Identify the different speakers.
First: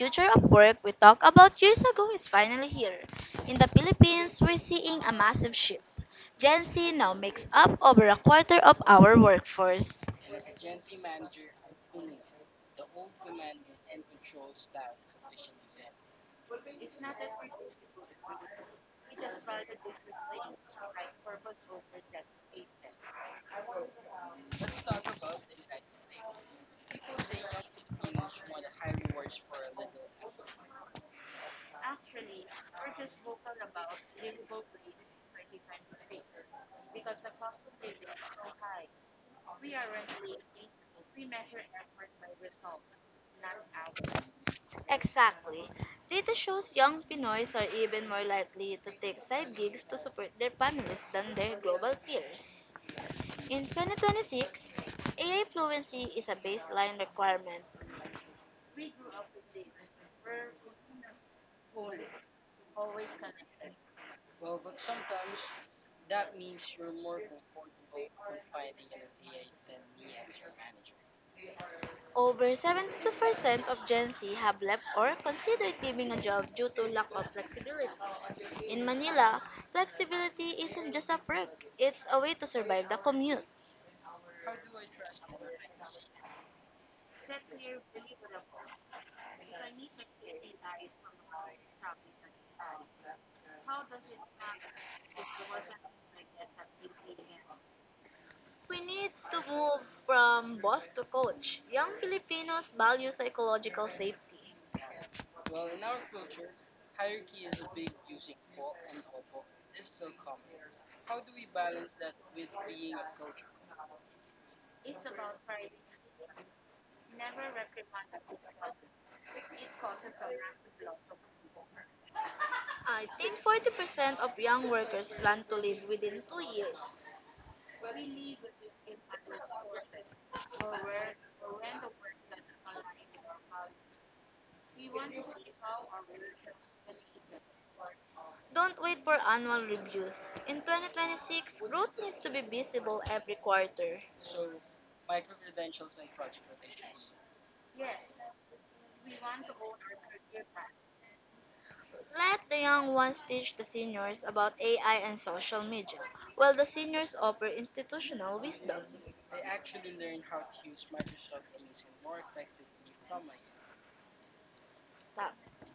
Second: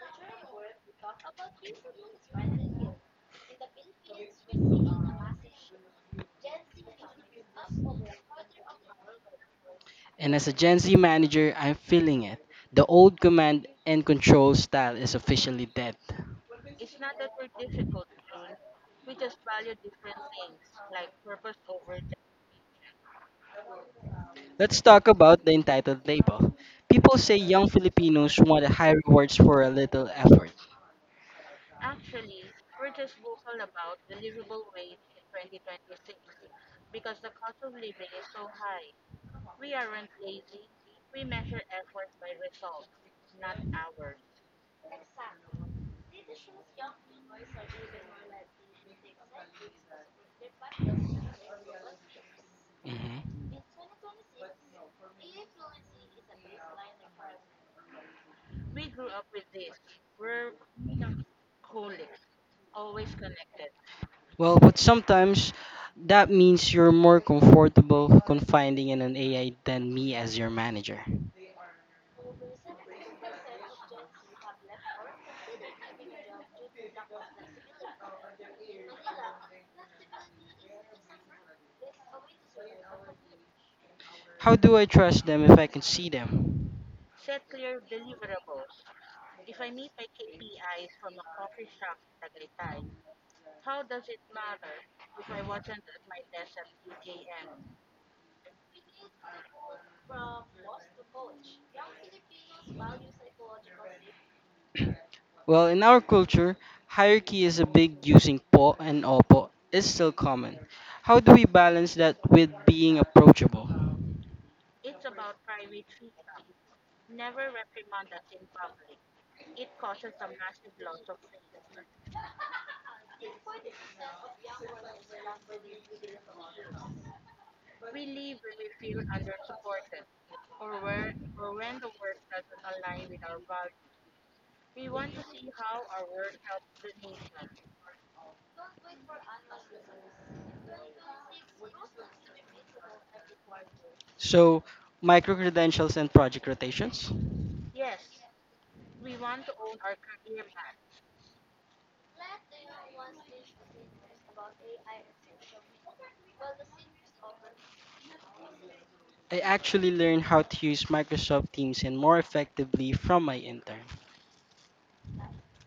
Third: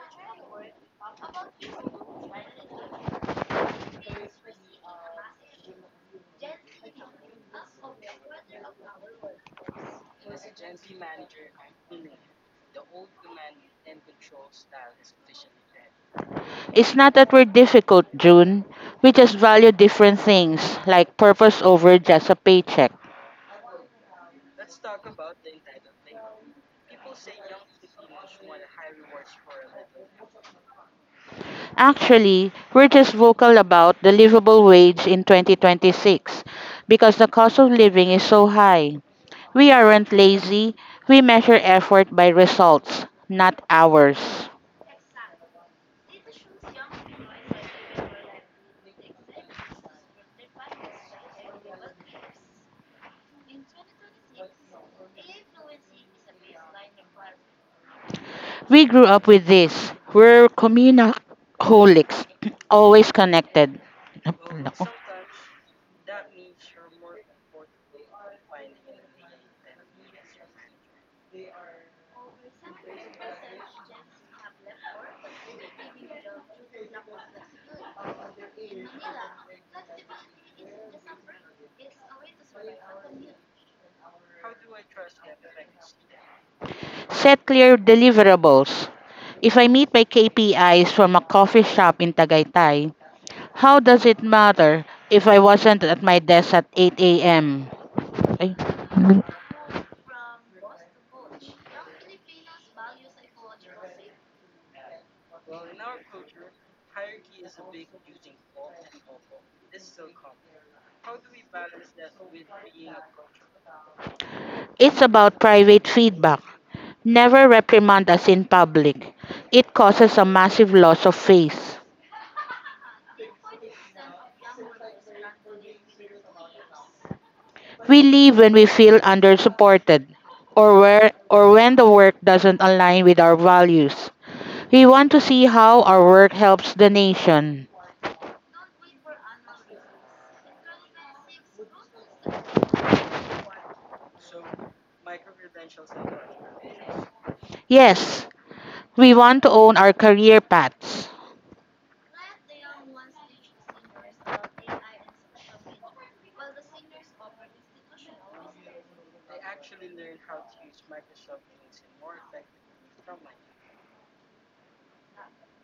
Speaker 1: future of work we talked about years ago is finally here. In the Philippines, we're seeing a massive shift. Gen Z now makes up over a quarter of our workforce.
Speaker 2: And as a Gen Z manager, I'm feeling it. The old command and control style is officially dead.
Speaker 3: It's not that we're difficult, June. We just value different things, like purpose over just a paycheck.
Speaker 2: Let's talk about the entitled label. People say young Filipinos want high rewards for a little effort.
Speaker 3: Actually, we're just vocal about the livable wage in 2026 because the cost of living is so high. We aren't lazy, we measure effort by results, not hours.
Speaker 1: Exactly. Data shows young Pinoys are even more likely to take side gigs to support their families than their global peers.
Speaker 2: Mhm.
Speaker 1: In 2026, AI fluency is a baseline requirement.
Speaker 3: We grew up with this. We're communaholics, always connected.
Speaker 2: Well,
Speaker 3: No.
Speaker 2: but sometimes that means you're more comfortable confiding in an AI than me as your manager.
Speaker 1: Over 72% of Gen Z have left or considered leaving a job due to lack of flexibility. In Manila, flexibility isn't just a perk, it's a way to survive the commute.
Speaker 2: How do I trust them if I can see them?
Speaker 3: Set clear deliverables. If I meet my KPIs from a coffee shop in Tagaytay, how does it matter if I wasn't at my desk at 8 a.m.? Ay.
Speaker 1: We need to move from boss to coach. Young Filipinos value psychological safety.
Speaker 2: Well, in our culture, hierarchy is a big using po and opo is still common. How do we balance that with being approachable?
Speaker 3: It's about private feedback. Never reprimand us in public. It causes a massive loss of faith.
Speaker 1: I think 40% of young workers plan to leave within 2 years.
Speaker 3: We leave when we feel undersupported or when the work doesn't align with our values. We want to see how our work helps the nation.
Speaker 1: Don't wait for annual reviews. In 2026, growth needs to be visible every quarter.
Speaker 2: So, micro credentials and project rotations.
Speaker 3: Yes, we want to own our career paths.
Speaker 1: Let the young ones teach the seniors about AI and social media, while the seniors offer institutional wisdom.
Speaker 2: I actually learned how to use Microsoft Teams and more effectively from my intern.
Speaker 1: Stop.